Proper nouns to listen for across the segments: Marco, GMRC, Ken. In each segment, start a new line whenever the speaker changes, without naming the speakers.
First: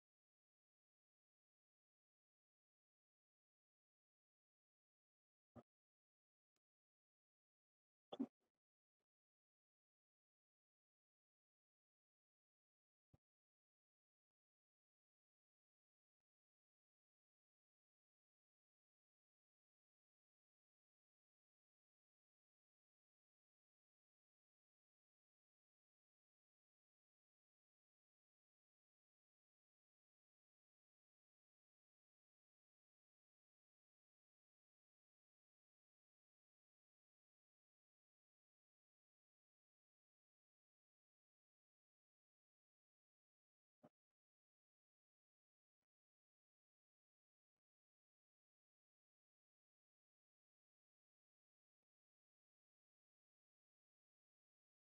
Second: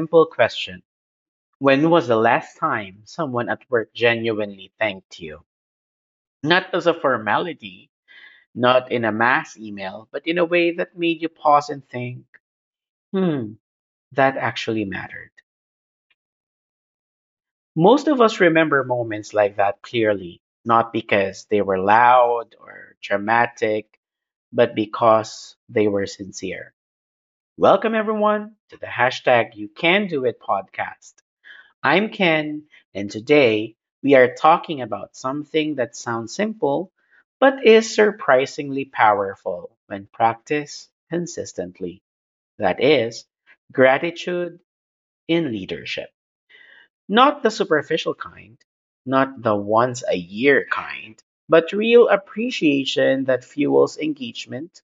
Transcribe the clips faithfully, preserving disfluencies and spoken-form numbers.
simple question. When was the last time someone at work genuinely thanked you? Not as a formality, not in a mass email, but in a way that made you pause and think, hmm, that actually mattered. Most of us remember moments like that clearly, not because they were loud or dramatic, but because they were sincere. Welcome, everyone, to the hashtag You Can Do It podcast. I'm Ken, and today we are talking about something that sounds simple but is surprisingly powerful when practiced consistently. That is, gratitude in leadership. Not the superficial kind, not the once a year kind, but real appreciation that fuels engagement,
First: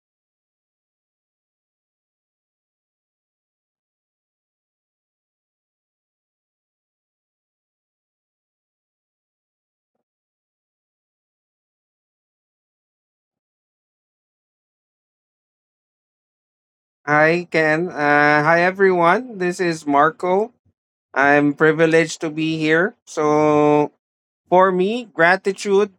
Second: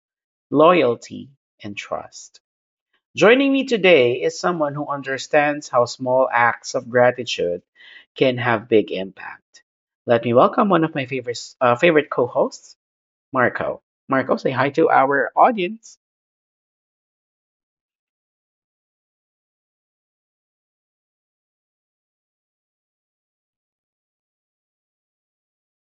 loyalty, and trust. Joining me today is someone who understands how small acts of gratitude can have big impact. Let me welcome one of my favorite uh, favorite co-hosts, Marco. Marco, say hi to our audience.
Hi, Ken. Uh, hi, everyone. This is Marco. I'm privileged to be here. So, for me, gratitude.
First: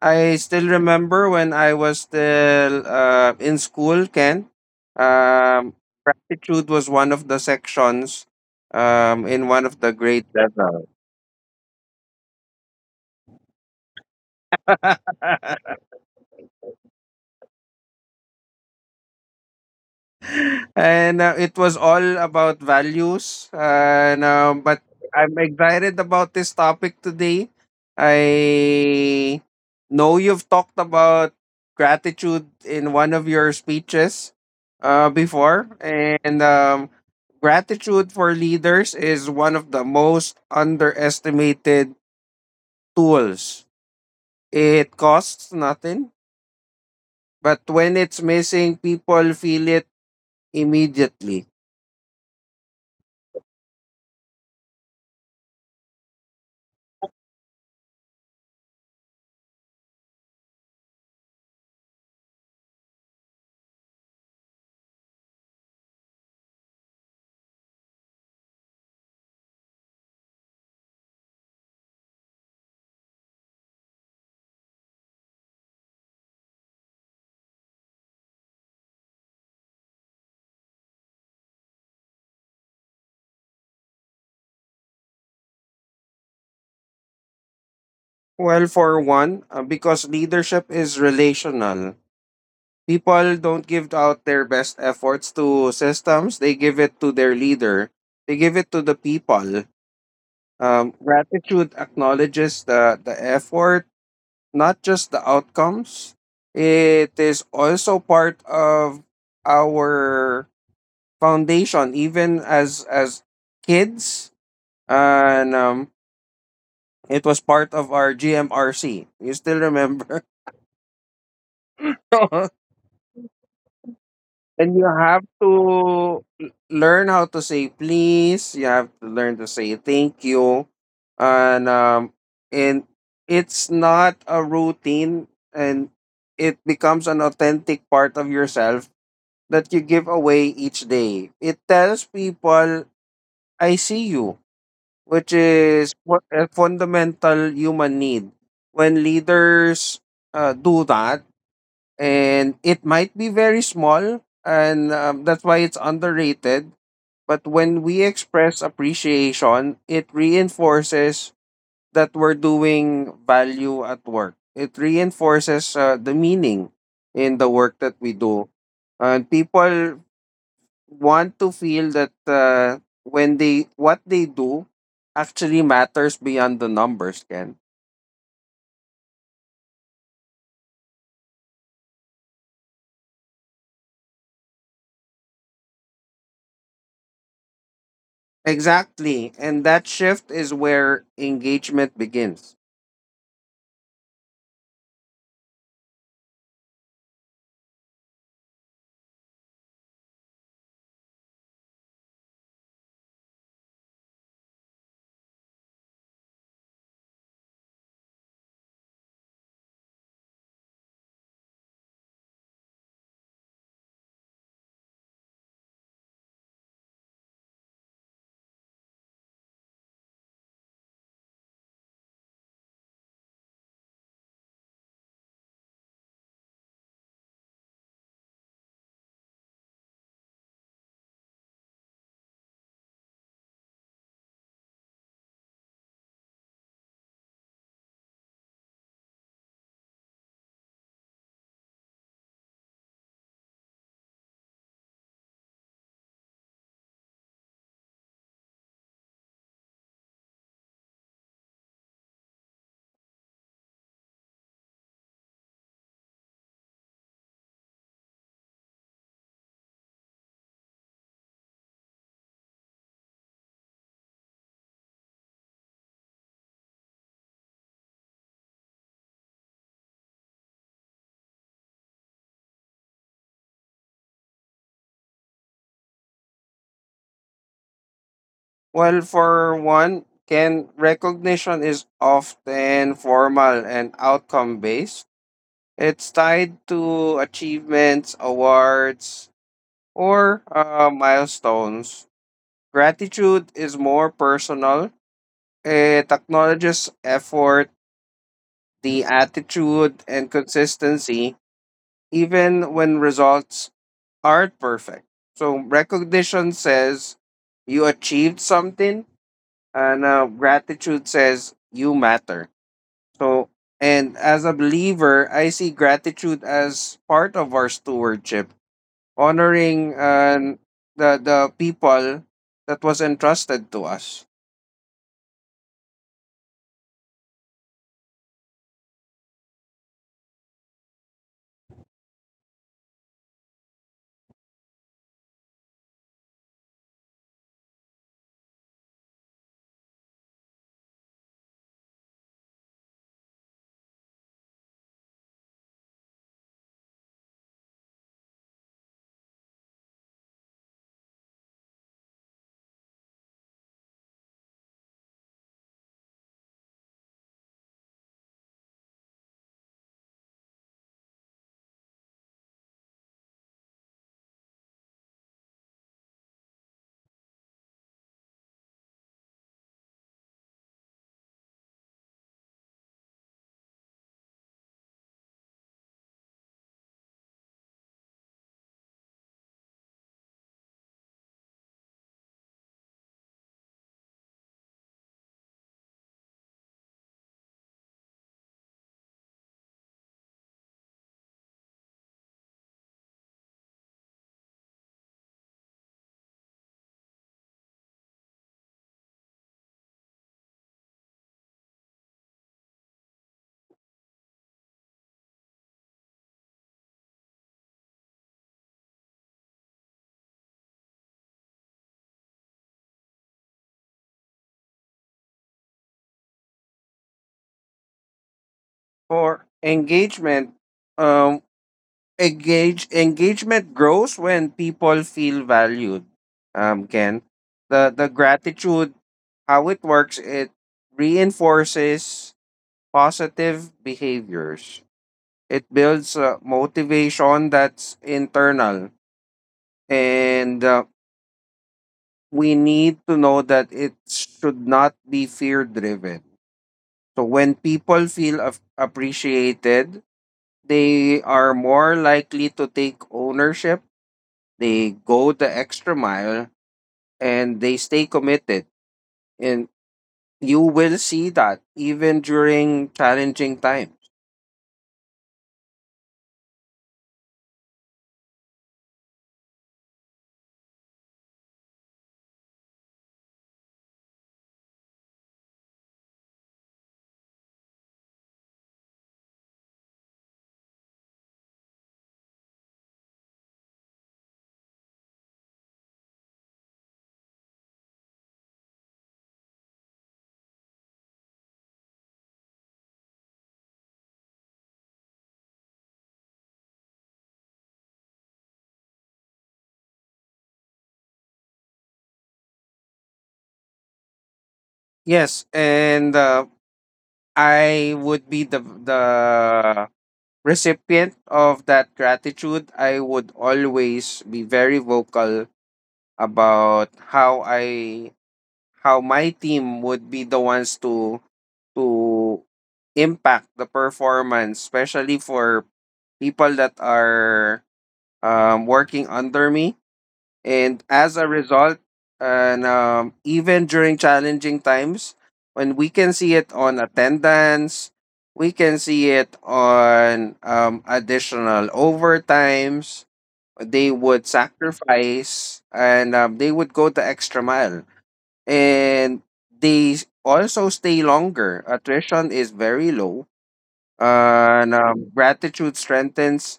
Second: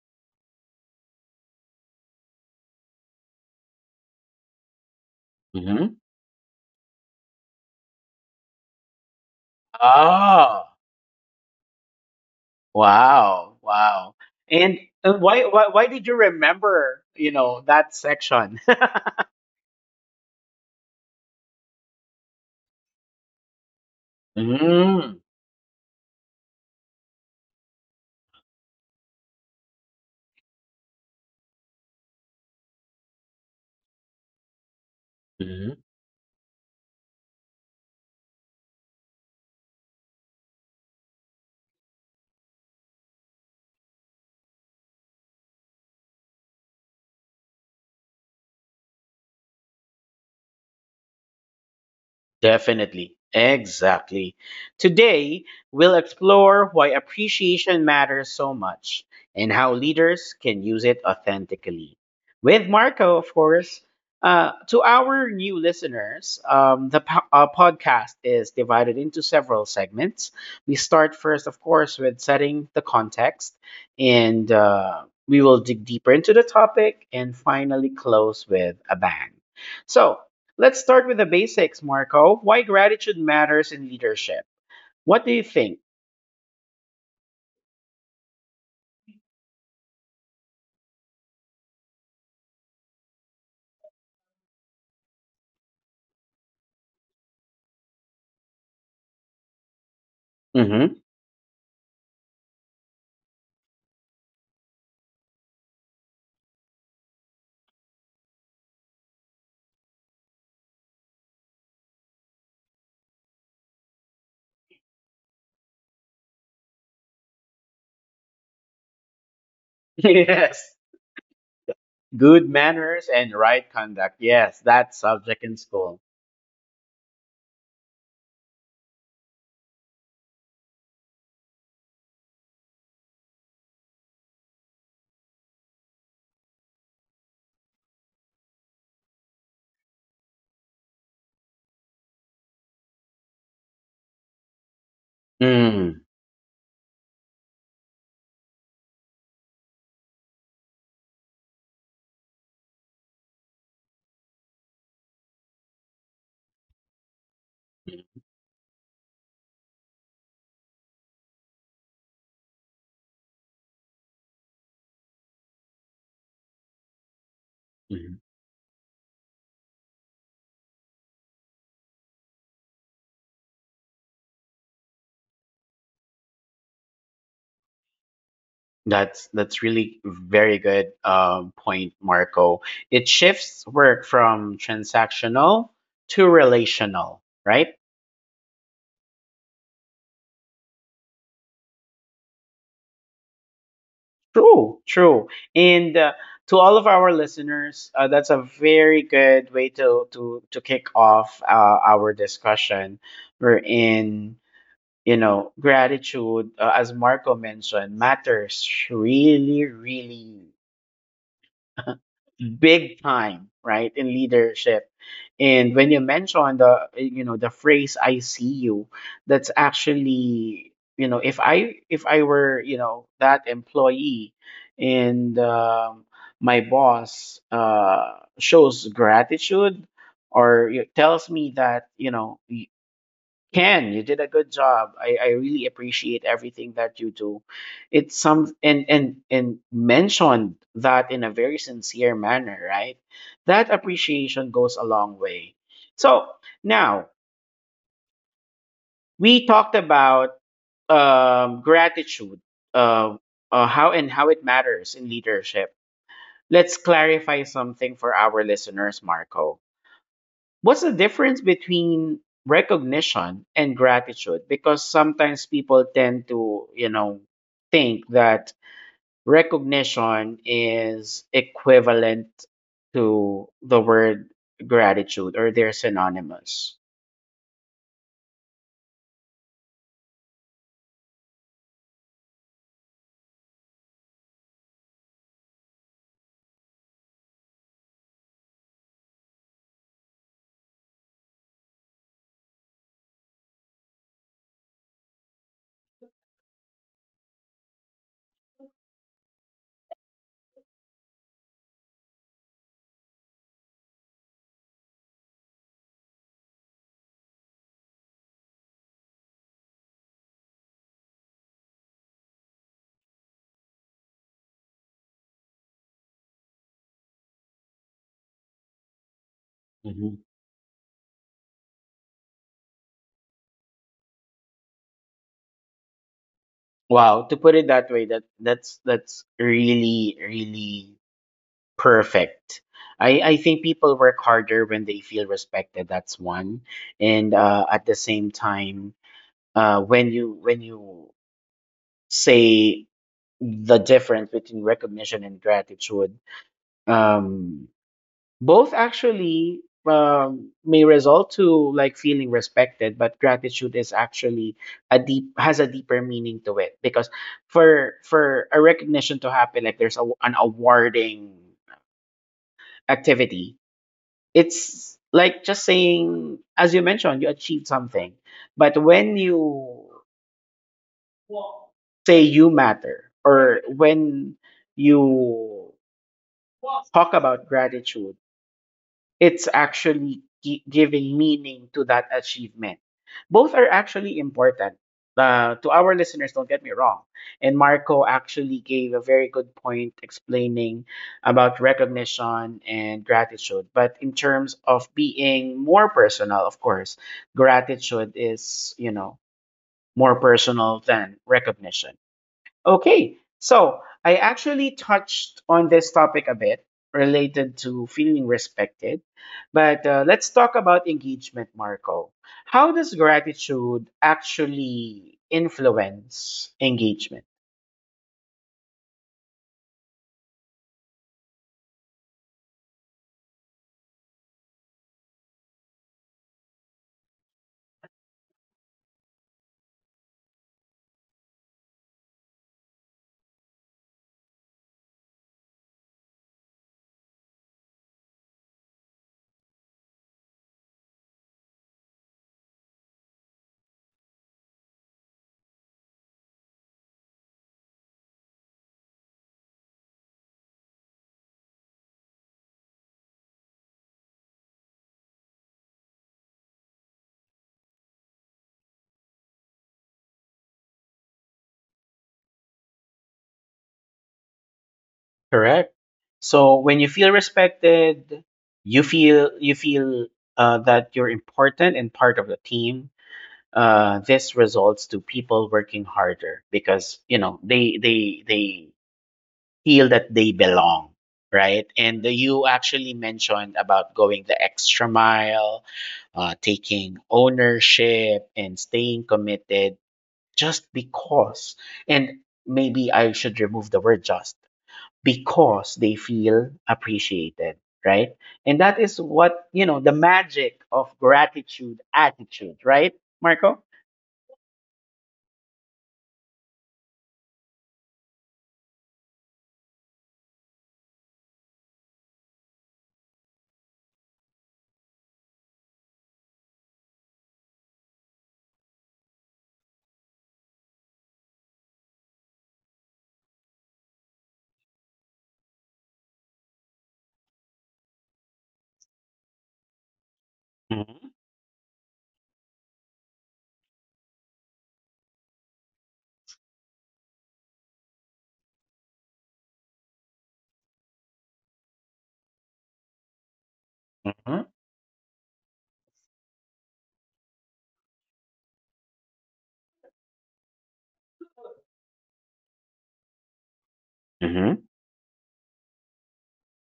I still remember when I was still uh, in school, Ken. Um,
Mm-hmm.
Gratitude was one of the sections um, in one of the grades.
Oh, wow, wow! And, and why, why why did you remember, you know, that section?
and uh, it was all about values. And uh, but I'm excited about this topic today. I know you've talked about gratitude in one of your speeches uh, before,
Mm-hmm.
and um, gratitude for leaders is one of the most underestimated tools. It costs nothing, but when it's missing, people feel it immediately.
Definitely. Exactly. Today, we'll explore why appreciation matters so much and how leaders can use it authentically. With Marco, of course. Uh, to our new listeners, um, the po- uh, podcast is divided into several segments. We start first, of course, with setting the context, and uh, we will dig deeper into the topic and finally close with a bang. So, Let's start with the basics, Marco. Why gratitude matters in leadership. What do you think?
Well, for one, uh, because leadership is relational. People don't give out their best efforts to systems, they give it to their leader, they give it to the people.
Hmm.
Um, gratitude acknowledges the, the effort, not just the outcomes. It is also part of our foundation, even as as kids. And um, it was part of our G M R C. You still remember?
Yes. Good manners and right conduct. Yes,
And you
that
have
subject in school.
to l- learn how to say please. You have to learn to say thank you, and um, and it's not a routine, and it becomes an authentic part of yourself that you give away each day. It tells people, "I see you," which is
Mm.
what a fundamental human need. When leaders uh, do that, and it might be very small and um, that's why it's underrated, but when we express appreciation, it reinforces that we're doing value at work. It reinforces uh, the meaning in the work that we
Mhm.
do, and people want to feel that uh, when they what they do actually matters beyond the numbers, can.
That's that's really very good um, point, Marco. It shifts work from transactional to relational, right?
Exactly. And that shift is where engagement begins.
True, true. And uh, to all of our listeners, uh, that's a very good way to to to kick off uh, our discussion. We're in, you know, gratitude, uh, as Marco mentioned, matters really, really big time, right, in leadership. And when you mention the, you know, the phrase "I see you," that's actually, you know, if I if I were, you know, that employee, and um, my boss uh, shows gratitude, or, you know, tells me that, you know, Ken, you did a good job. I, I really appreciate everything that you do. It's some and and and mentioned that in a very sincere manner, right? That appreciation goes a long way. So now we talked about um, gratitude, uh, uh, how and how it matters in leadership. Let's clarify something for our listeners, Marco. What's the difference between recognition and gratitude? Because sometimes people tend to, you know, think that recognition is equivalent to the word gratitude, or they're synonymous.
Well, for one, can, recognition is often formal and outcome based. It's tied to achievements, awards, or uh, milestones. Gratitude is more personal. It acknowledges effort, the attitude and consistency, even when results aren't perfect. So recognition says you achieved something, and uh, gratitude says you matter. So, and as a believer, I see gratitude as part of our stewardship, honoring
Hmm.
uh, the the people that was entrusted to us.
Wow, to put it that way, that that's that's really really perfect. I I think people work harder when they feel respected. That's one, and uh, at the same time, uh, when you when you say the difference between recognition and gratitude, um, both actually um, may result to like feeling respected, but gratitude is actually a deep, has a deeper meaning to it, because for for a recognition to happen, like there's a, an awarding activity, it's like just saying, as you mentioned, you achieved something. But when you say you matter, or when you talk about gratitude, it's actually gi- giving meaning to that achievement. Both are actually important. Uh, to our listeners, don't get me wrong, and Marco actually gave a very good point explaining about recognition and gratitude. But in terms of being more personal, of course, gratitude is, you know, more personal than recognition. Okay, so I actually touched on this topic a bit related to feeling respected, but uh, let's talk about engagement, Marco. How does gratitude actually influence engagement?
For engagement, um, engage engagement grows when people feel valued, um, Ken. The the gratitude, how it works, it reinforces positive behaviors. It builds uh, motivation that's internal, and uh, we need to know that it should not be fear driven. So when people feel af- appreciated, they are more likely to take ownership. They go the extra mile and they stay committed. And you will see that even during challenging times.
Correct. So when you feel respected, you feel, you feel uh, that you're important and part of the team. Uh, this results to people working harder because, you know, they they they feel that they belong, right? And you actually mentioned about going the extra mile, uh, taking ownership, and staying committed just because. And maybe I should remove the word just, because they feel appreciated, right? And that is what, you know, the magic of gratitude attitude, right, Marco?
Yes, and uh, I would be the the recipient of that gratitude. I would always be very vocal about how I how my team would be the ones to to impact the performance, especially for people that are um, working under me. And
Mm-hmm.
as a result, and um, even during challenging times, when we can see it on attendance, we can see it on um, additional overtimes. They would sacrifice and um, they would go the extra mile. And they s- also stay longer. Attrition is very low.
Mm-hmm.
and um, gratitude strengthens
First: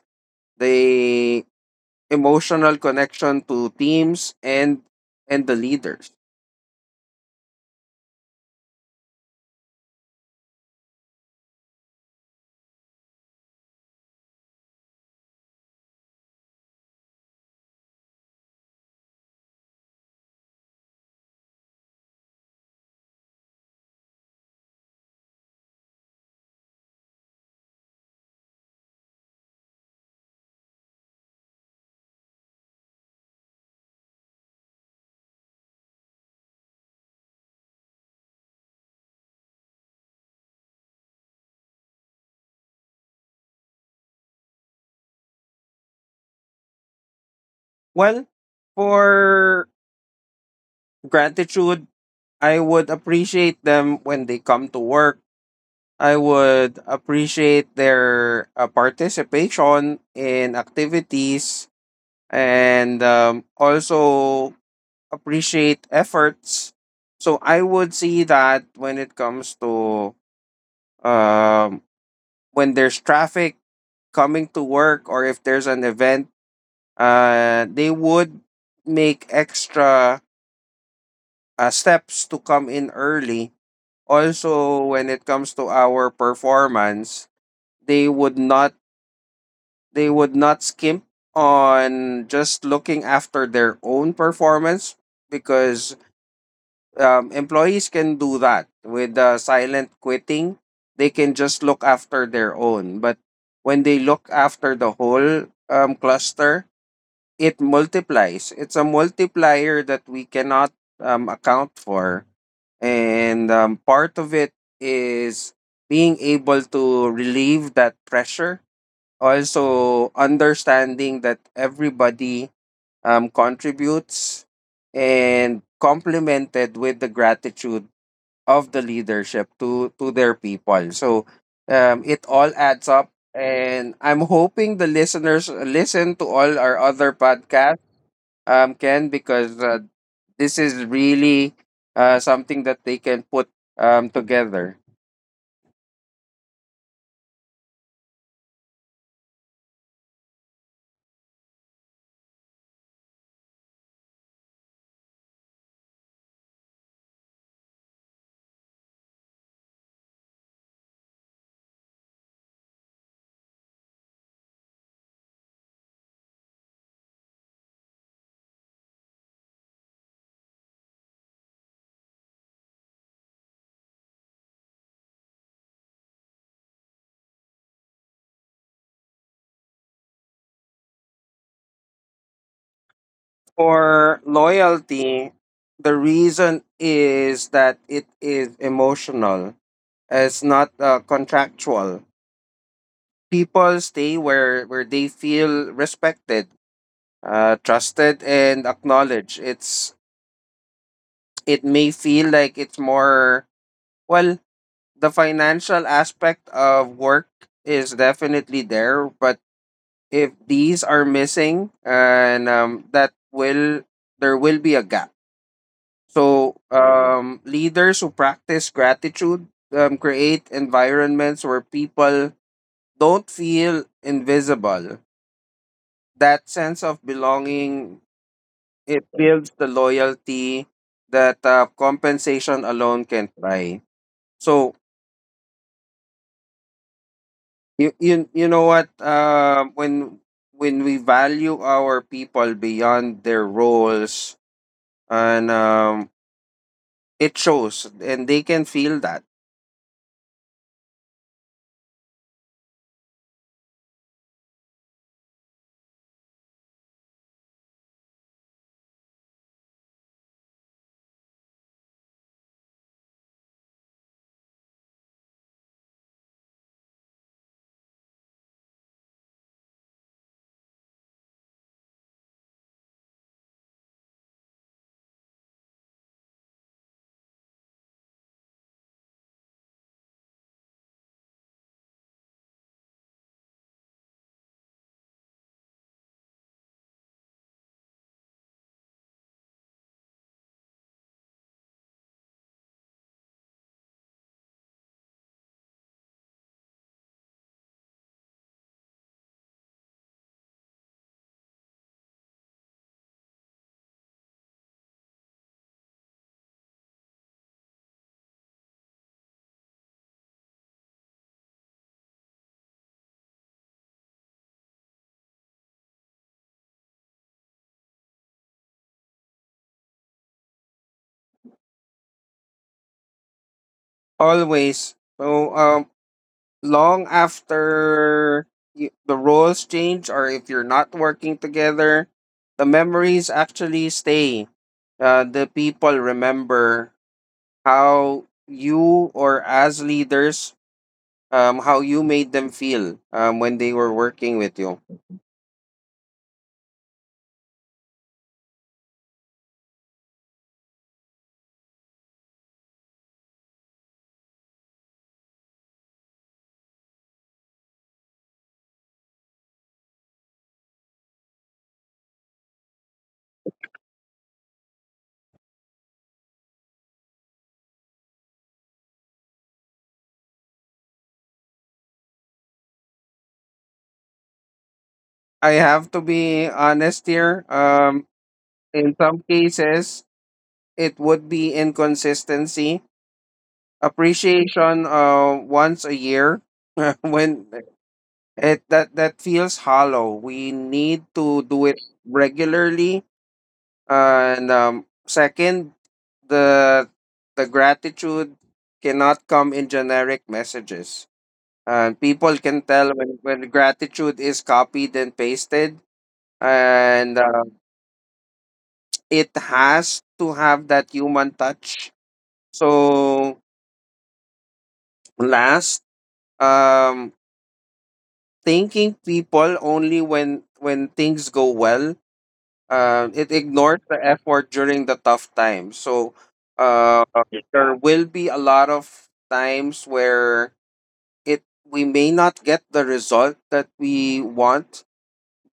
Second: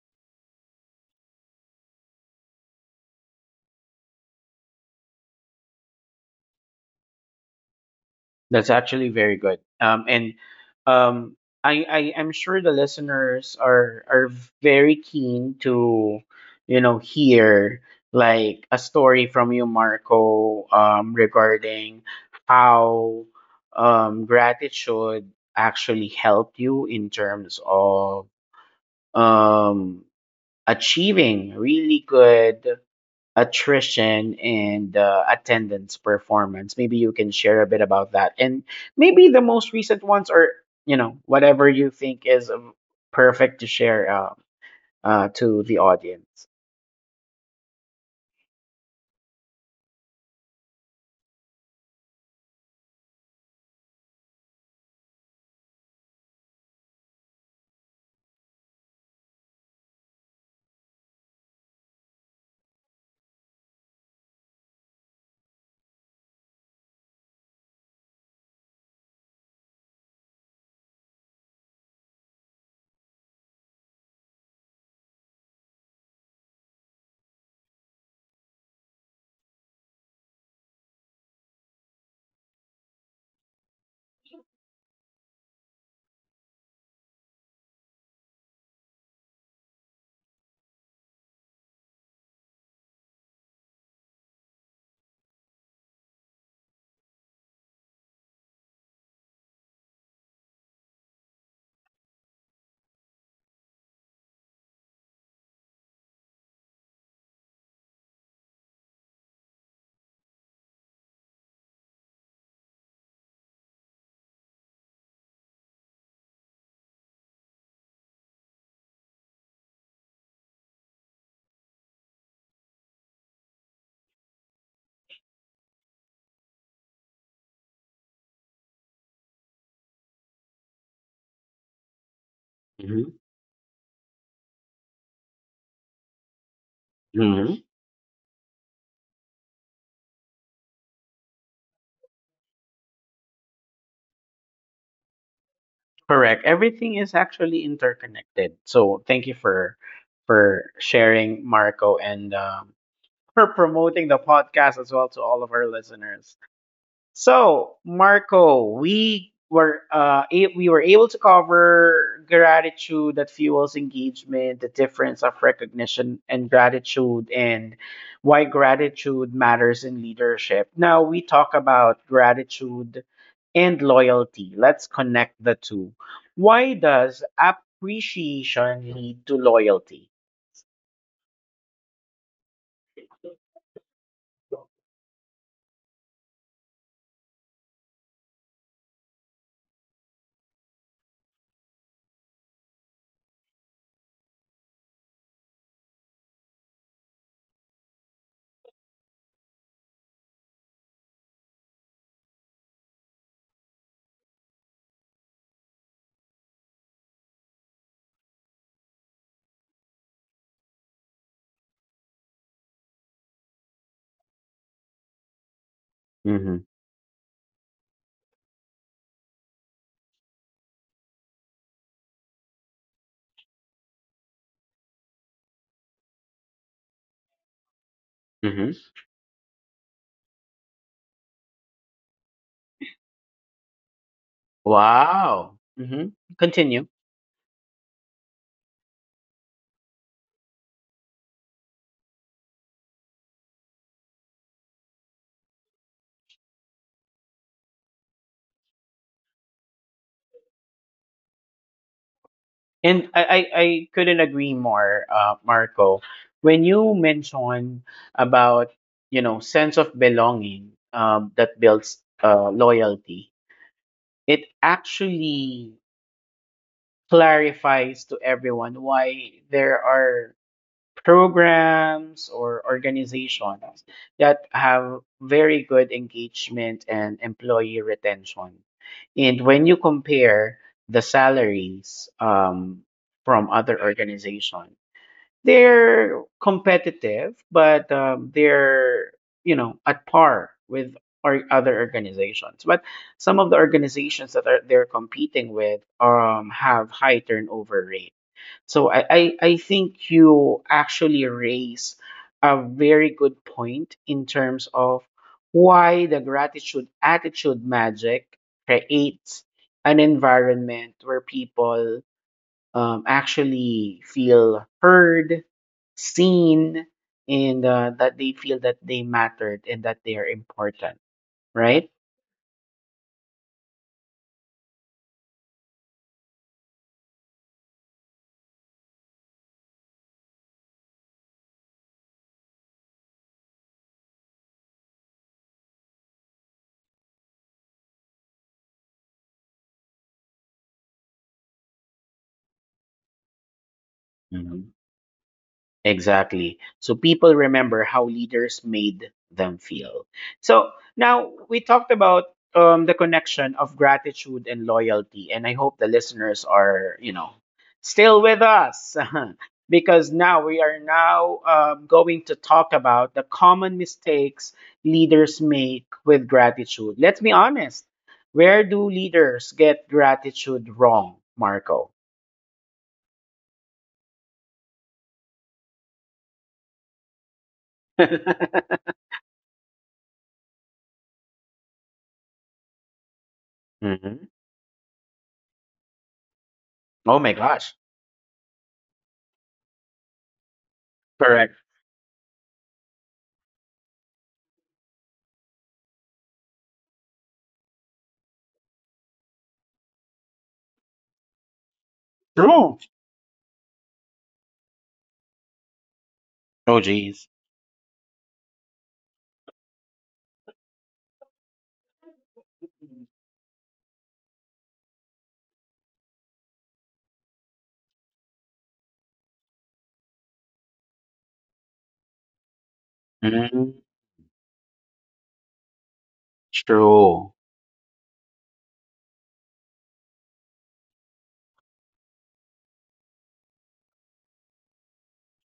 the emotional connection to teams and and the leaders.
That's actually very good. Um, and um, I, I am sure the listeners are, are very keen to, you know, hear like a story from you, Marco, um, regarding how um, gratitude actually helped you in terms of um, achieving really good attrition and uh, attendance performance. Maybe you can share a bit about that. And maybe the most recent ones are, you know, whatever you think is um, perfect to share uh, uh, to the audience.
Well, for gratitude, I would appreciate them when they come to work. I would appreciate their uh, participation in activities and um, also appreciate efforts. So I would see that when it comes to um, when there's traffic coming to work or if there's an event. Uh, they would make extra uh, steps to come in early. Also, when it comes to our performance, they would not, they would not skimp on just looking after their own performance, because um, employees can do that with the silent quitting. They can just look after their own, but when they look after the whole um, cluster, it multiplies. It's a multiplier that we cannot um, account for. And um, part of it is being able to relieve that pressure. Also, understanding that everybody um, contributes and complemented with the gratitude of the leadership to, to their people. So um, it all adds up.
Hmm.
And I'm hoping the listeners listen to all our other
Hmm.
podcasts, um, Ken, because uh, this is really uh, something that they can put um, together.
Correct. Everything is actually interconnected. So thank you for for sharing, Marco, and um, for promoting the podcast as well to all of our listeners. So, Marco, we were uh, a- we were able to cover gratitude that fuels engagement, the difference of recognition and gratitude, and why gratitude matters in leadership. Now we talk about gratitude and loyalty. Let's connect the two. Why does appreciation lead to loyalty?
For loyalty, the reason is that it is emotional. It's not uh, contractual. People stay where where they feel respected, uh, trusted, and acknowledged. It's it may feel like it's more, well. The financial aspect of work is definitely there, but if these are missing, and um, that will, there will be a gap. So
Mm-hmm.
um, leaders who practice gratitude um, create environments where people don't feel invisible, that sense of belonging,
Mm-hmm.
it builds the loyalty that uh, compensation alone can buy. So
Wow. Mm-hmm. Continue.
you, you, you know what, uh, when when we value our people beyond their roles, and um, it shows and they can feel that
And I, I, I couldn't agree more, uh, Marco. When you mention about, you know, sense of belonging, um, that builds uh, loyalty, it actually clarifies to everyone why there are programs or organizations that have very good engagement and employee retention. And when you compare the salaries um, from other organizations, they're competitive, but um, they're, you know, at par with or other organizations. But some of the organizations that are they're competing with um have high turnover rate. So I I, I think you actually raise a very good point in terms of why the gratitude attitude magic creates an environment where people um, actually feel heard, seen, and uh, that they feel that they mattered and that they are important, right?
always. So um, long after y- the roles change or if you're not working together, the memories actually stay. Uh, the people remember how you or as leaders, um, how you made them feel um, when they were working with you.
Exactly. So people remember how leaders made them feel. So now we talked about um, the connection of gratitude and loyalty, and I hope the listeners are, you know, still with us because now we are now um, going to talk about the common mistakes leaders make with gratitude. Let's be honest. Where do leaders get gratitude wrong, Marco?
I have to be honest here. Um, in some cases it would be inconsistency,
Mhm.
appreciation uh, once a year.
Oh my
When
gosh.
it that that feels hollow, we need to
Correct.
do it regularly. And um, second, the the gratitude cannot come in generic messages, and people can
True.
tell when when gratitude is copied and pasted.
Oh,
And
geez.
uh, it has to have that human touch. So last, um, thanking people only when when things go well. Uh, it
Mhm.
ignores the effort during the tough times. So uh,
True.
there will be a lot of times where it we may not get the result that we want,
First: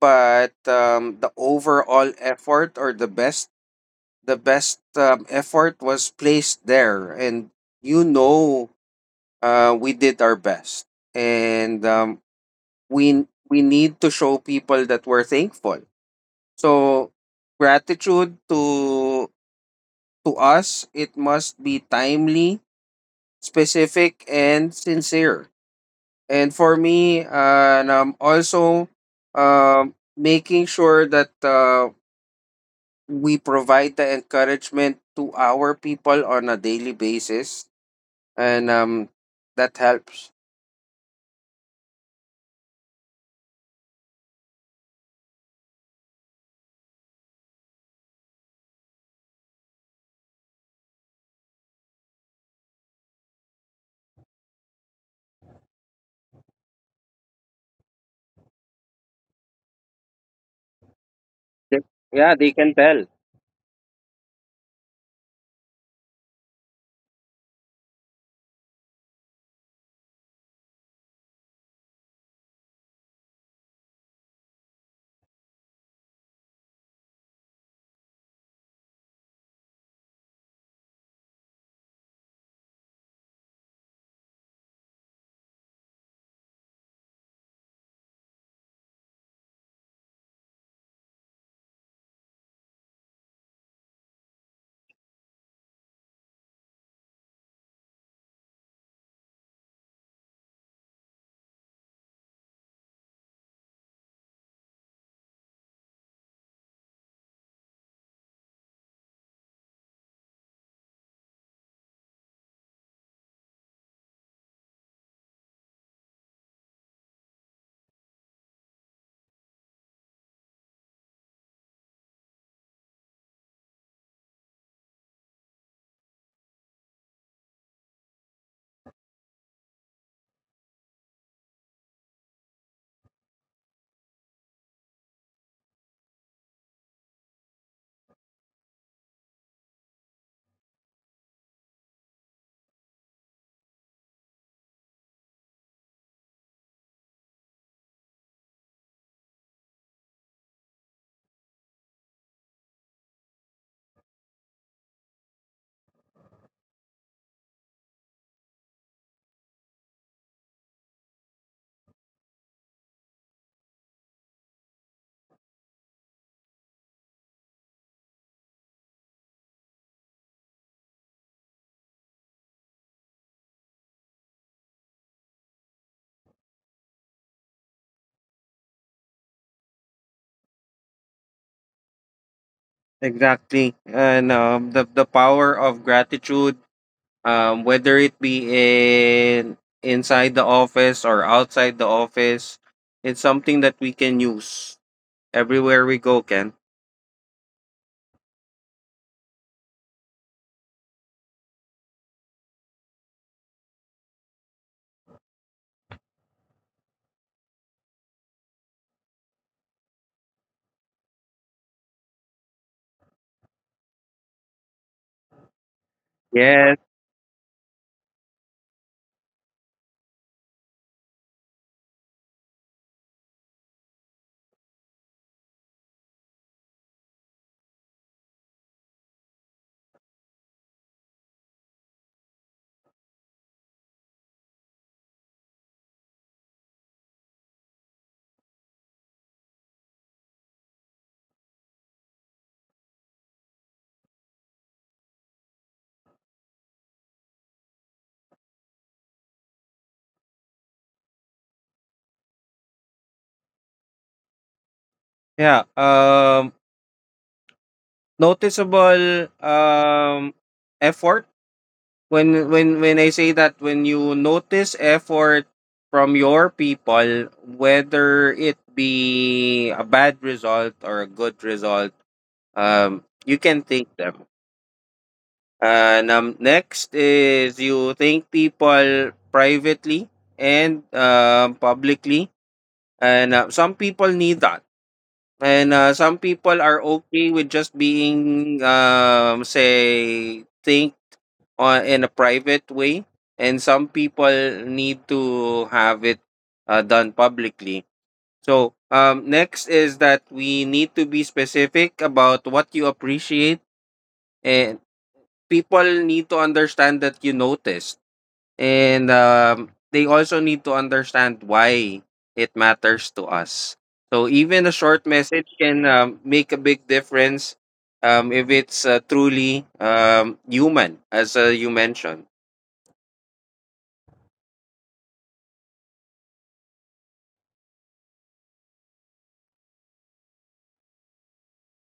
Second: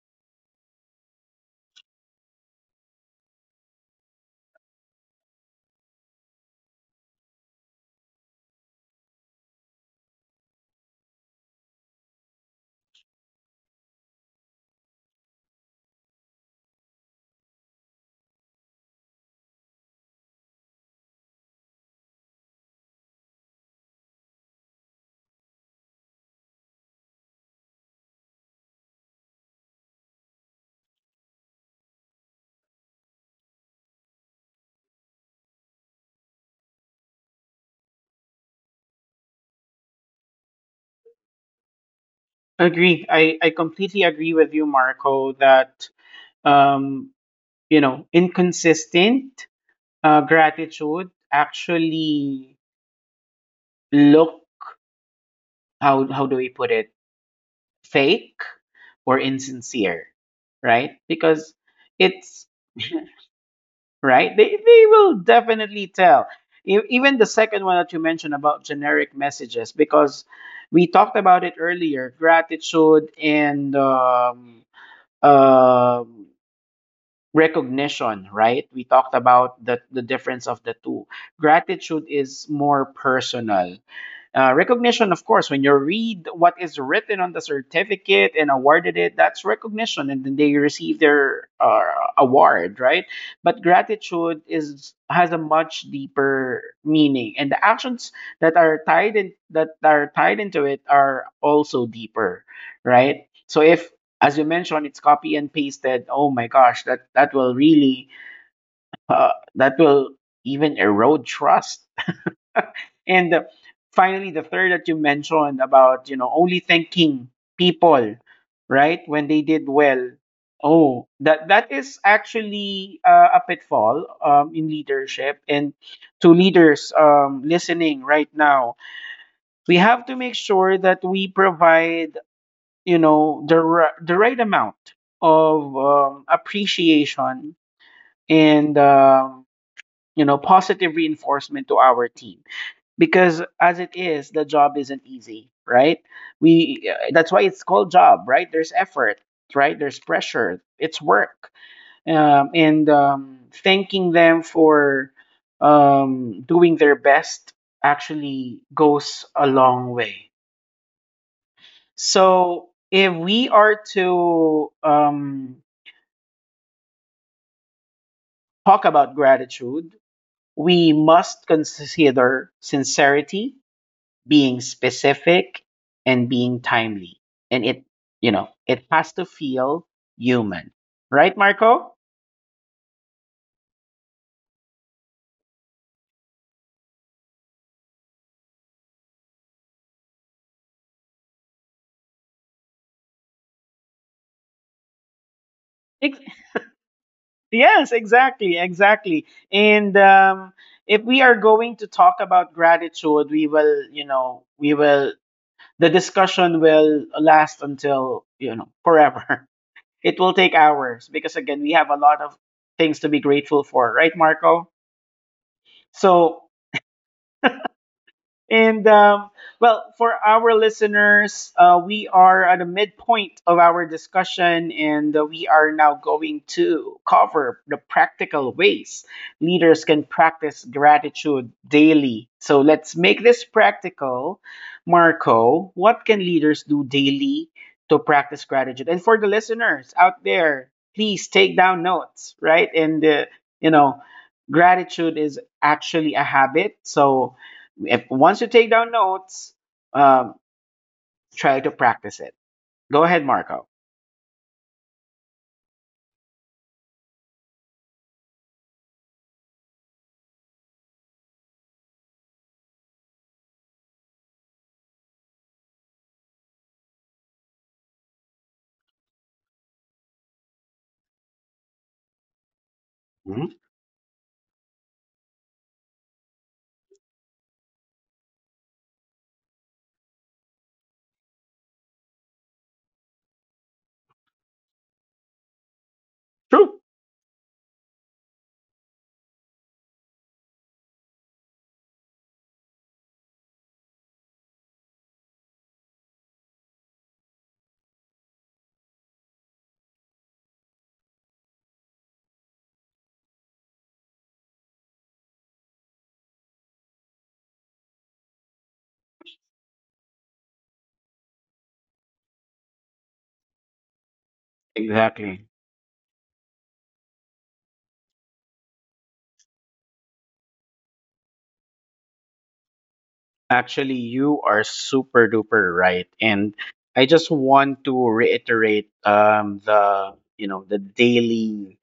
but um, the overall effort or the best the best um, effort was placed there, and you know, uh, we did our best. And um, we we need to show people that we're thankful. So gratitude to to us, it must be timely, specific, and sincere. And for me, uh, and um, also um, making sure that uh, we provide the encouragement to our people on a daily basis, and um, that helps.
Agree. I, I completely agree with you, Marco, that, um, you know, inconsistent uh, gratitude actually, look, how, how do we put it, fake or insincere, right? Because
Yep. Yeah,
it's,
they can tell.
right? They they will definitely tell. E- Even the second one that you mentioned about generic messages, because we talked about it earlier, gratitude and um, um recognition, right? We talked about the the difference of the two. Gratitude is more personal, uh, recognition, of course, when you read what is written on the certificate and awarded it, that's recognition, and then they receive their uh, award, right? But gratitude is, has a much deeper meaning, and the actions that are tied in, that are tied into it are also deeper, right? So if, as you mentioned, it's copy and pasted. Oh my gosh, that that will really uh, that will even erode trust. And uh, finally, the third that you mentioned about, you know, only thanking people, right, when they did well. Oh, that that is actually uh, a pitfall um, in leadership. And to leaders um, listening right now, we have to make sure that we provide, you know, the r- the right amount of um, appreciation and um, you know, positive reinforcement to our team, because as it is, the job isn't easy, right? We, that's why it's called job, right? There's effort, right, there's pressure, it's work. Um, and um, thanking them for um, doing their best actually goes a long way. So if we are to um, talk about gratitude, we must consider sincerity, being specific, and being timely. And it, you know, it has to feel human. Right, Marco?
Exactly. And um, the, the power of gratitude, um, whether it be in inside the office or outside the office, it's something that we can use everywhere we
Ex-
go, Ken.
Yes, exactly, exactly. And um, if we are going to talk about gratitude, we will, you know, we will, the discussion will last until, you know, forever. It will take hours because, again, we have a lot of things to be grateful for, right, Marco? So,
Yes.
and um, well, for our listeners, uh, we are at the midpoint of our discussion, and uh, we are now going to cover the practical ways leaders can practice gratitude daily. So let's make this practical. Marco, what can leaders do daily to practice gratitude? And for the listeners out there, please take down notes, right? And, uh, you know, gratitude is actually a habit. So, if once you take down notes, um, try to practice it. Go ahead, Marco.
Yeah um noticeable um, effort. When when when I say that, when you notice effort from your people, whether it be a bad result or a good result, um, you
Mhm.
can thank them. And um, next is you thank people privately and um, publicly. And uh, some people need that. And uh, some people are
True.
okay with just being, um, say, thanked on, in a private way. And some people need to have it uh, done publicly. So, um, next is that we need to be specific about what you appreciate. Eh, people need to understand that you noticed, and um, they also need to understand why it matters to us. So even a short message
Exactly.
can um, make a big difference, um, if it's uh, truly um, human, as uh, you mentioned.
Actually, you are super duper right, and I just want to reiterate um, the, you know, the daily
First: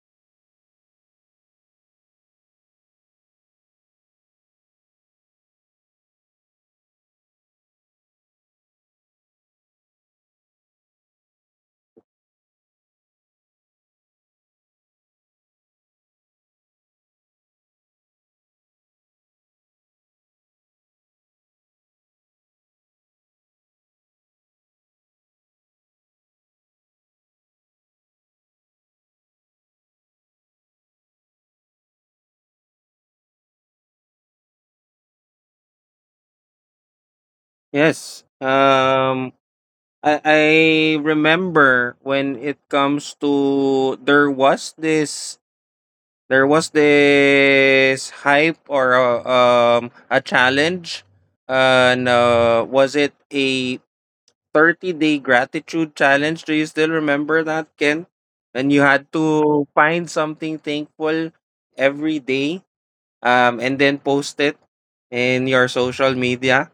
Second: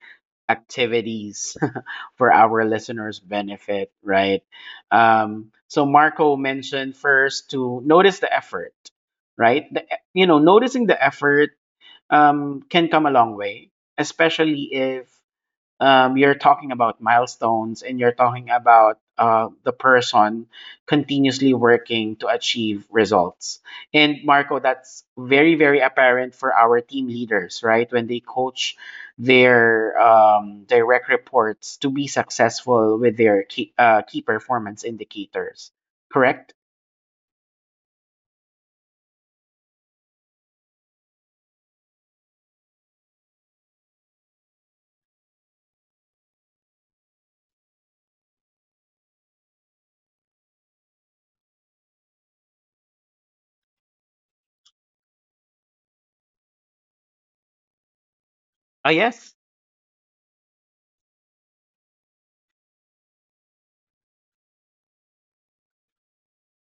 activities for our listeners' benefit, right? Um, so Marco mentioned first to notice the effort, right? The, you know, noticing the effort um, can come a long way, especially if um, you're talking about milestones and you're talking about uh, the person continuously working to achieve results. And Marco, that's very, very apparent for our team leaders, right? When they coach their um, direct reports to be successful with their key, uh, key performance indicators, correct?
Yes um, I, I remember when it comes to there was this there was this hype or a, um, a challenge, and uh was it a thirty day gratitude challenge? Do you still remember that, Ken? And you
Ah,
had
yes.
to find something thankful every day, um, and then post it in your social media.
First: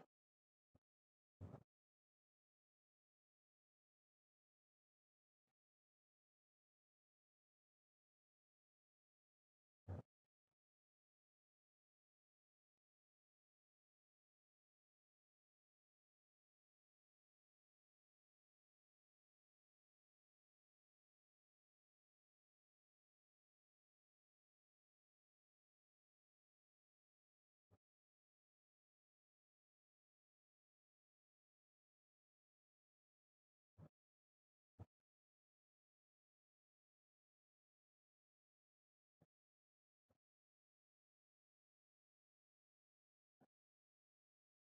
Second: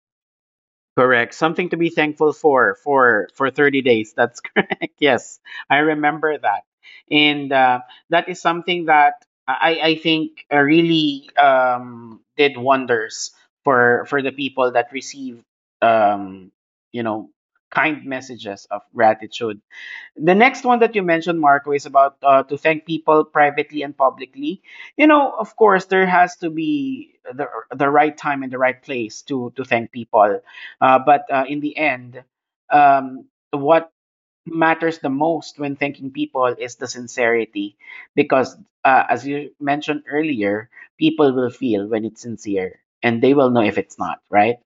Correct. Something to be thankful for for for thirty days. That's correct. Yes, I remember that, and uh, that is something that I I think uh, really um, did wonders for for the people that receive um, you know kind messages of gratitude. The next one that you mentioned, Marco, is about uh, to thank people privately and publicly. You know, of course, there has to be the the right time and the right place to to thank people. Uh, but uh, in the end, um, what matters the most when thanking people is the sincerity, because uh, as you mentioned earlier, people will feel when it's sincere, and they will know if it's not, right?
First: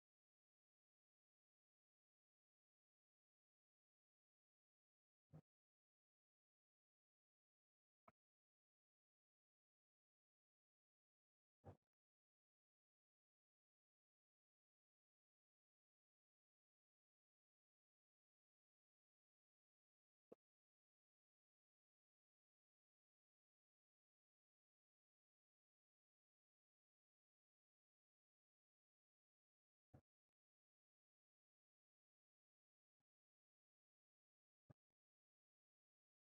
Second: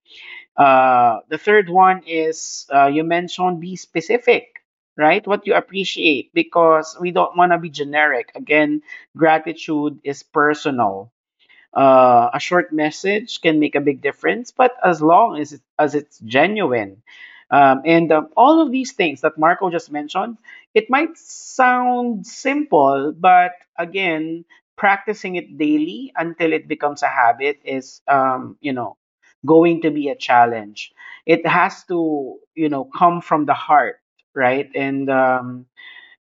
Uh, the third one is uh, you mentioned be specific, right? What you appreciate, because we don't want to be generic. Again, gratitude is personal. Uh, a short message can make a big difference, but as long as, it, as it's genuine. Um, and um, All of these things that Marco just mentioned, it might sound simple, but again, practicing it daily until it becomes a habit is, um, you know, going to be a challenge. It has to, you know, come from the heart, right? And um,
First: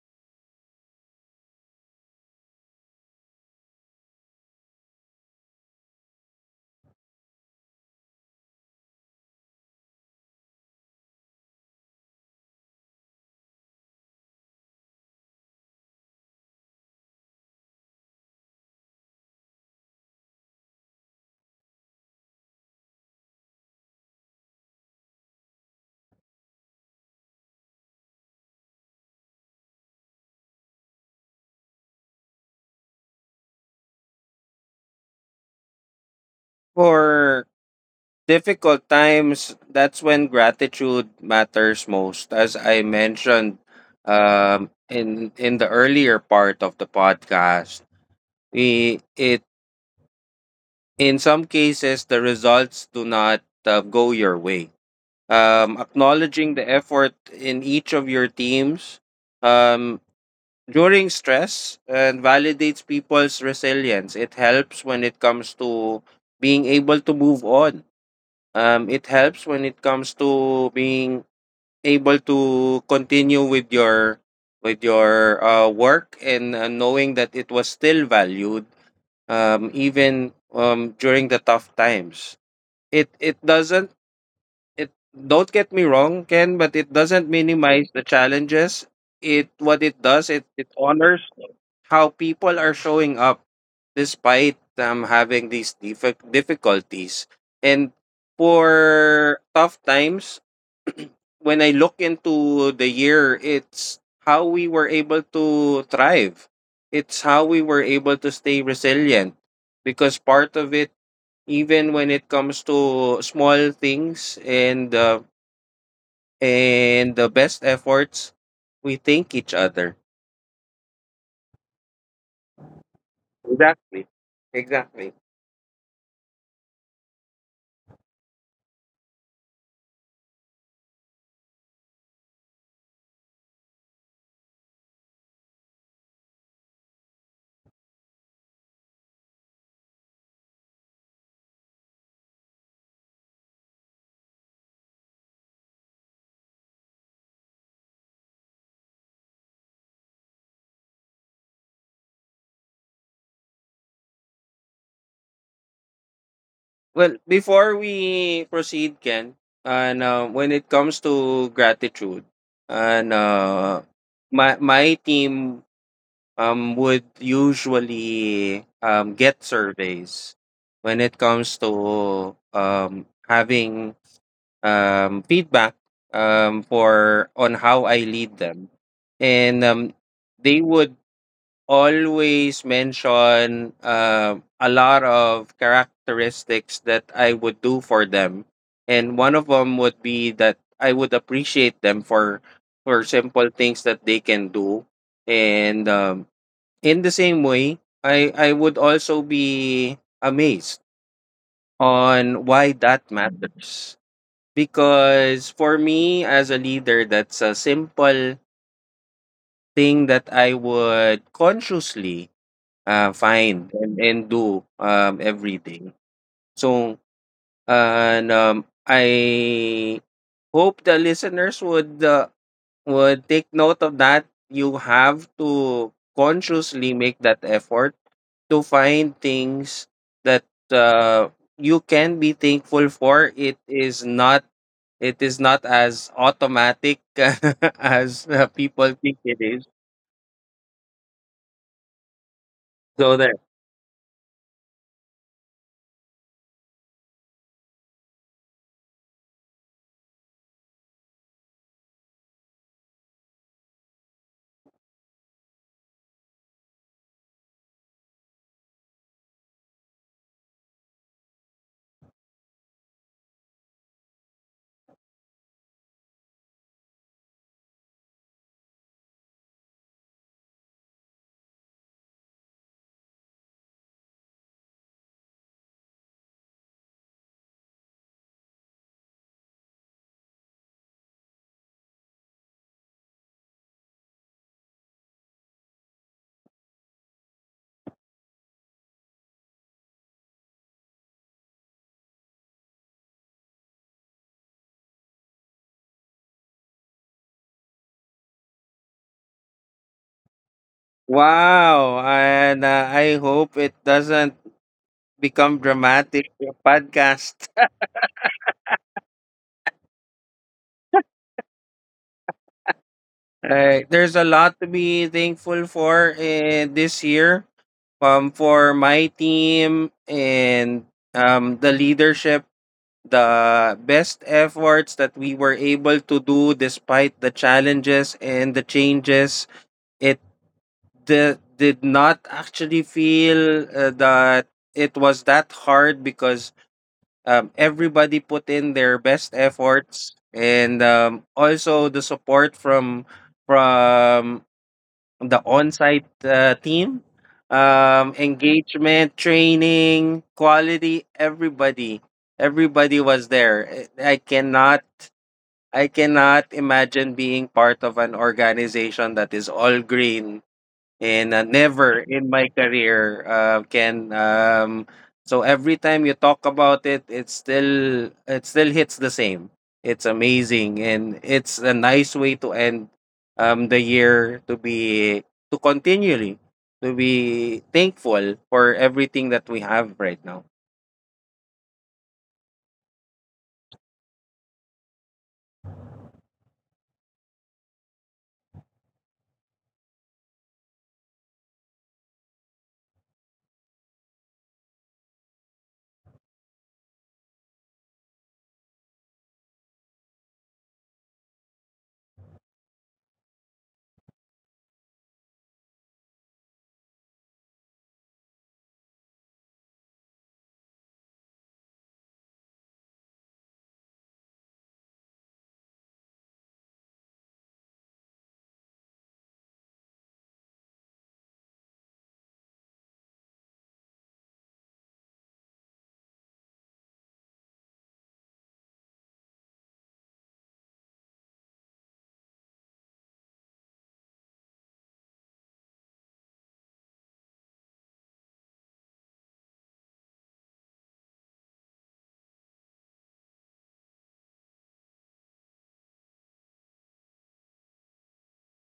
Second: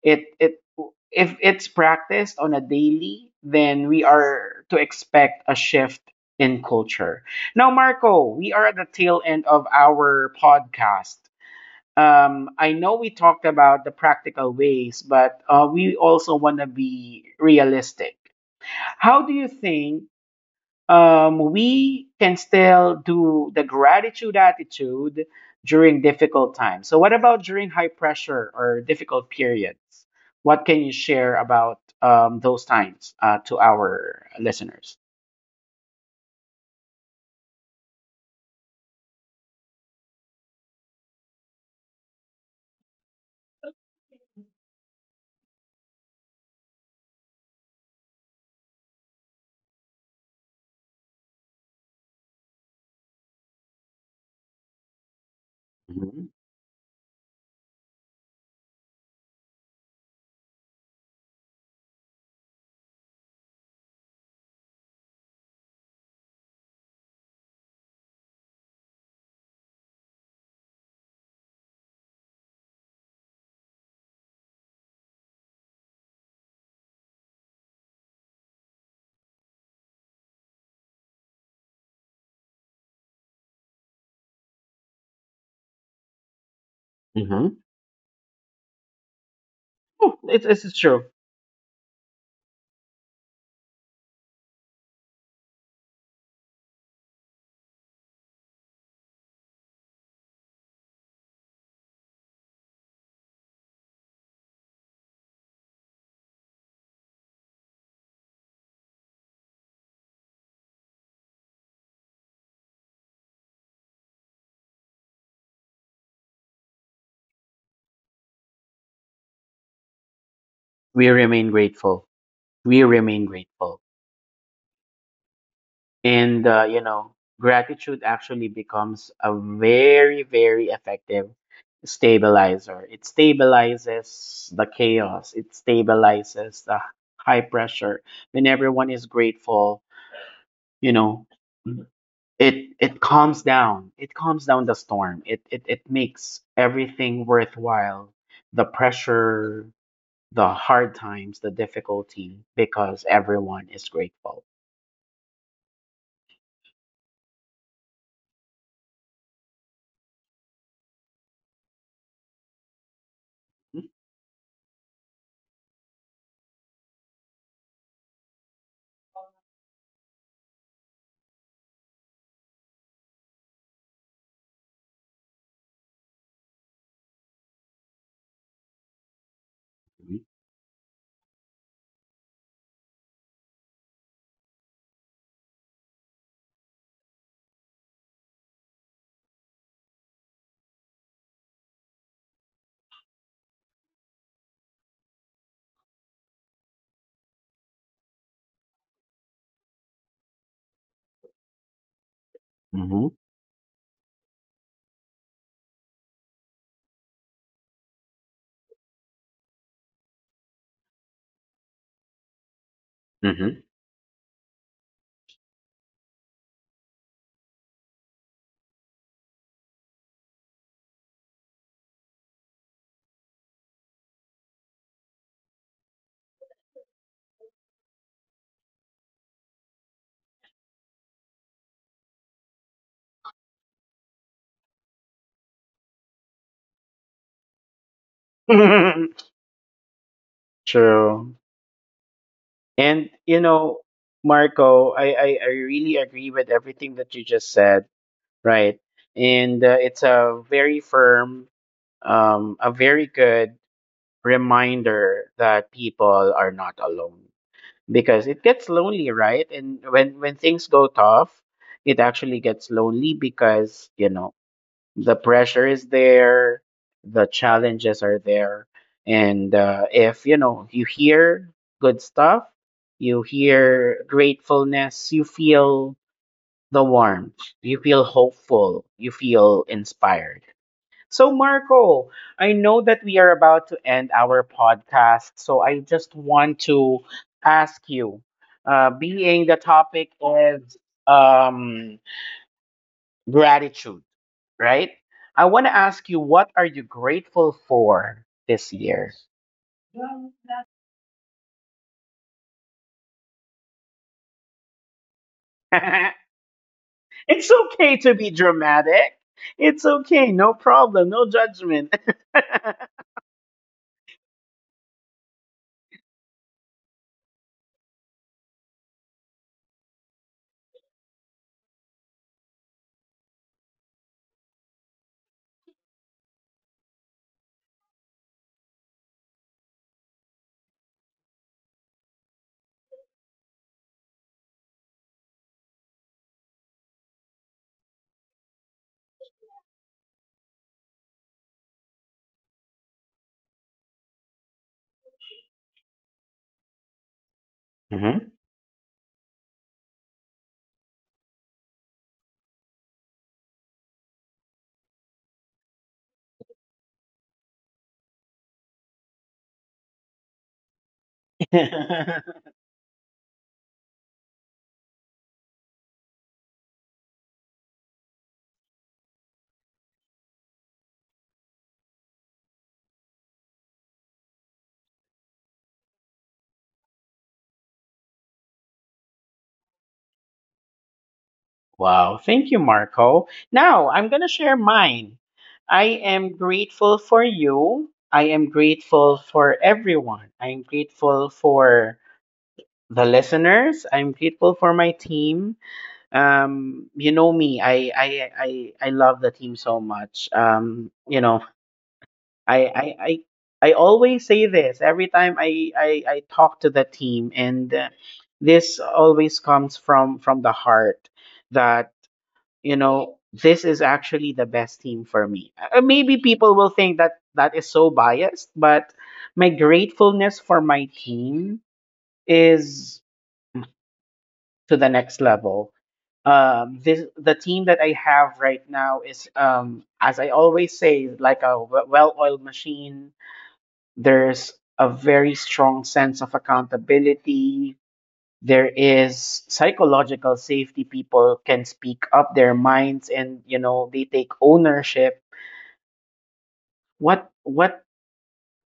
it it if it's practiced on a daily, then we are to expect a shift in culture. Now, Marco, we are at the tail end of our podcast. um, I know we talked about the practical ways, but uh, we also want to be realistic. How do you think um, we can still do the gratitude attitude during difficult times? So, what about during high pressure or difficult periods? What can you share about um, those times uh, to our listeners?
For difficult times, that's when gratitude matters most. As I mentioned um, in in the earlier part of the podcast, we it in some cases the results do not uh, go your way. Um,
Hmm.
acknowledging the effort in each of your teams, um, during stress, and validates people's resilience. It helps when it comes to being able to move on. Um, it helps when it comes to being able to continue with your with your uh, work, and uh, knowing that it was still valued, um, even um, during the tough times. It it doesn't, it don't get me wrong, Ken, but it doesn't
Hmm.
minimize the challenges. It what it does, it
it's,
it
it's true.
honors how people are showing up despite um, having these diffi- difficulties. And for tough times, when I look into the year, it's how we were able to thrive. It's how we were able to stay resilient, because part of it, even when it comes to small things and uh, and the best efforts, we thank each other.
We remain grateful. We remain grateful.
Exactly, exactly.
And, uh, you know, gratitude actually becomes a very, very effective stabilizer. It stabilizes the chaos, it stabilizes the high pressure. When everyone is grateful, you know, it it calms down. It calms down the storm. It it, it makes everything worthwhile. The pressure, the hard times, the difficulty, because everyone is grateful.
Well, before we proceed, Ken, and uh, when it comes to gratitude, and uh, my my team um, would usually um, get surveys when it comes to um, having um, feedback um, for on how I lead them, and um
Mm-hmm.
they would always mention um, a lot of characteristics that I would do for them, and one of them would be that I would appreciate them for for simple things that they can do, and um, in the same way, I I would also be amazed on why that matters, because for me as a leader, that's a simple thing that I would consciously uh, find and, and do um, every day. So, and um, I hope the listeners would uh, would take note of that. You have to consciously make that effort to find things that uh, you can be thankful for. It is not, it is not as automatic as uh, people
Mm-hmm.
think it is.
True. And
So there.
you know, Marco, I, I, I really agree with everything that you just said, right? And uh, it's a very firm, um, a very good reminder that people are not alone, because it gets lonely, right? And when when things go tough, it actually gets lonely because, you know, the pressure is there, the challenges are there, and uh, if, you know, you hear good stuff, you hear gratefulness, you feel the warmth, you feel hopeful, you feel inspired. So, Marco, I know that we are about to end our podcast, so I just want to ask you, uh, being the topic is um, gratitude, right? I want to ask you, what are you grateful for this year?
Wow, and uh, I hope it doesn't become dramatic, your podcast.
It's okay to be dramatic. It's okay. No problem. No judgment.
Right. There's a lot to be thankful for uh, this year, um, for my team and um, the leadership, the best efforts that we were able to do despite the challenges and the changes. It di- did not actually feel uh, that it was that hard, because um, everybody put in their best efforts, and um, also the support from from the on-site uh, team, um,
Mhm.
engagement, training, quality, everybody, everybody was there. i I cannot, i cannot imagine being part of an organization that is all green, and uh, never in my career uh, can um. So every time you talk about it, it still it still hits the same. It's amazing, and it's a nice way to end um, the year, to be to continually to be thankful for everything that we have right now.
Wow. Thank you, Marco. Now, I'm going to share mine. I am grateful for you. I am grateful for everyone. I am grateful for the listeners. I'm grateful for my team. Um you know me I I I, I love the team so much. Um you know I, I I I always say this every time i i, I talk to the team, and uh, this always comes from from the heart, that, you know, this is actually the best team for me. Uh, maybe people will think that that is so biased, but my gratefulness for my team is to the next level. Um this, the team that I have right now, is, um as I always say, like a w- well-oiled machine. There's a very strong sense of accountability. There is psychological safety. People can speak up their minds, and, you know, they take ownership. what what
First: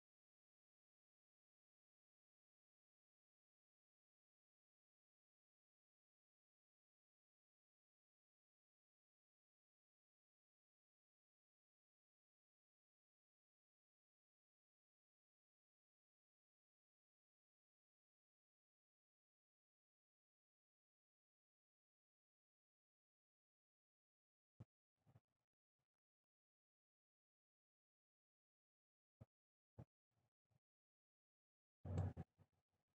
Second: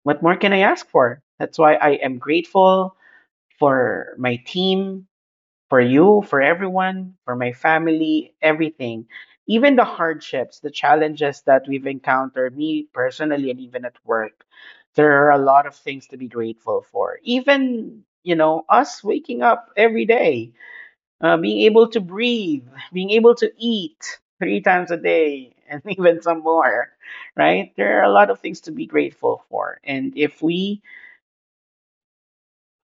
what more can I ask for? That's why I am grateful for my team, for you, for everyone, for my family, everything. Even the hardships, the challenges that we've encountered, me personally, and even at work, there are a lot of things to be grateful for. Even, you know, us waking up every day, uh, being able to breathe, being able to eat three times a day, and even some more, right? There are a lot of things to be grateful for. And if we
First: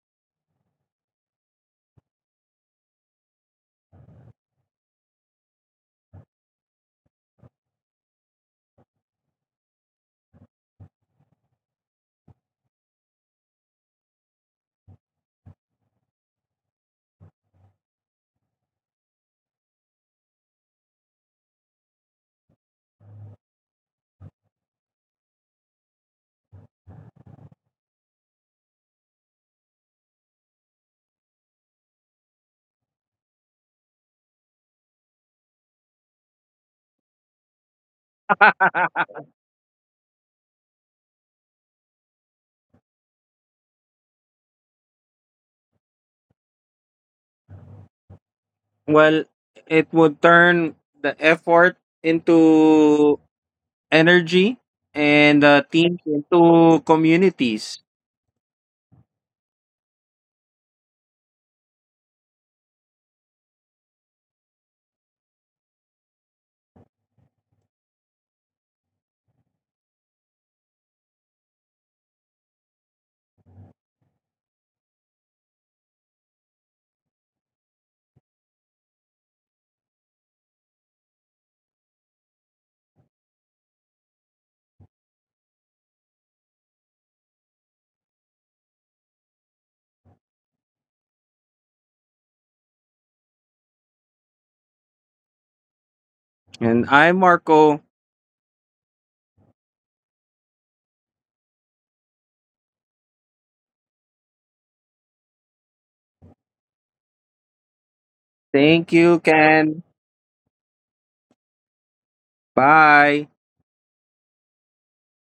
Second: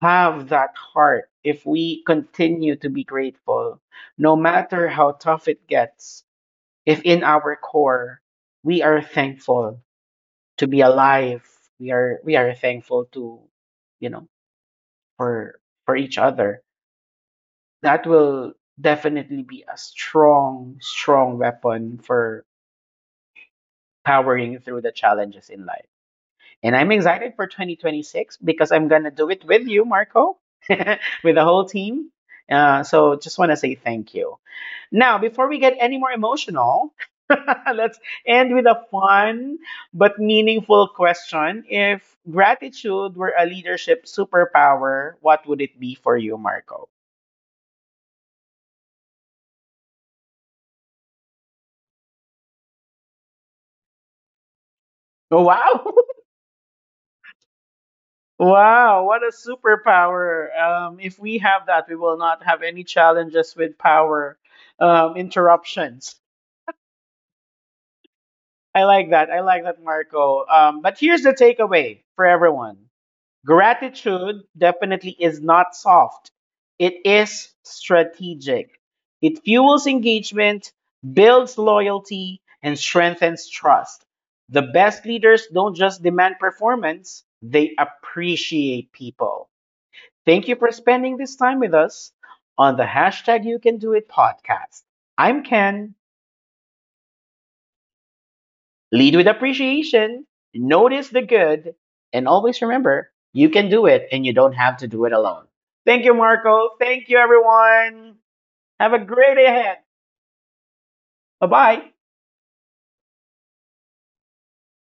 have that heart, if we continue to be grateful, no matter how tough it gets, if in our core we are thankful to be alive, we are we are thankful to, you know, for for each other. That will definitely be a strong, strong weapon for powering through the challenges in life. And I'm excited for twenty twenty-six, because I'm going to do it with you, Marco, with the whole team. Uh, so just want to say thank you. Now, before we get any more emotional, let's end with a fun but meaningful question. If gratitude were a leadership superpower, what would it be for you, Marco?
Well, it would turn the effort into energy, and
Oh,
uh,
wow.
teams into communities.
Wow, what a superpower. Um, if we have that, we will not have any challenges with power um, interruptions. I like that. I like that, Marco. Um, but here's the takeaway for everyone: gratitude definitely is not soft, it is strategic. It fuels engagement, builds loyalty, and strengthens trust. The best leaders don't just demand performance, they appreciate people. Thank you for spending this time with us on the hashtag You Can Do It podcast. I'm Ken.
And I'm Marco.
Lead with appreciation, notice the good, and always remember, you can do it, and you don't have to do it alone. Thank you, Marco. Thank you, everyone. Have
Thank
a
you,
great day ahead.
Ken.
Bye bye.
Bye.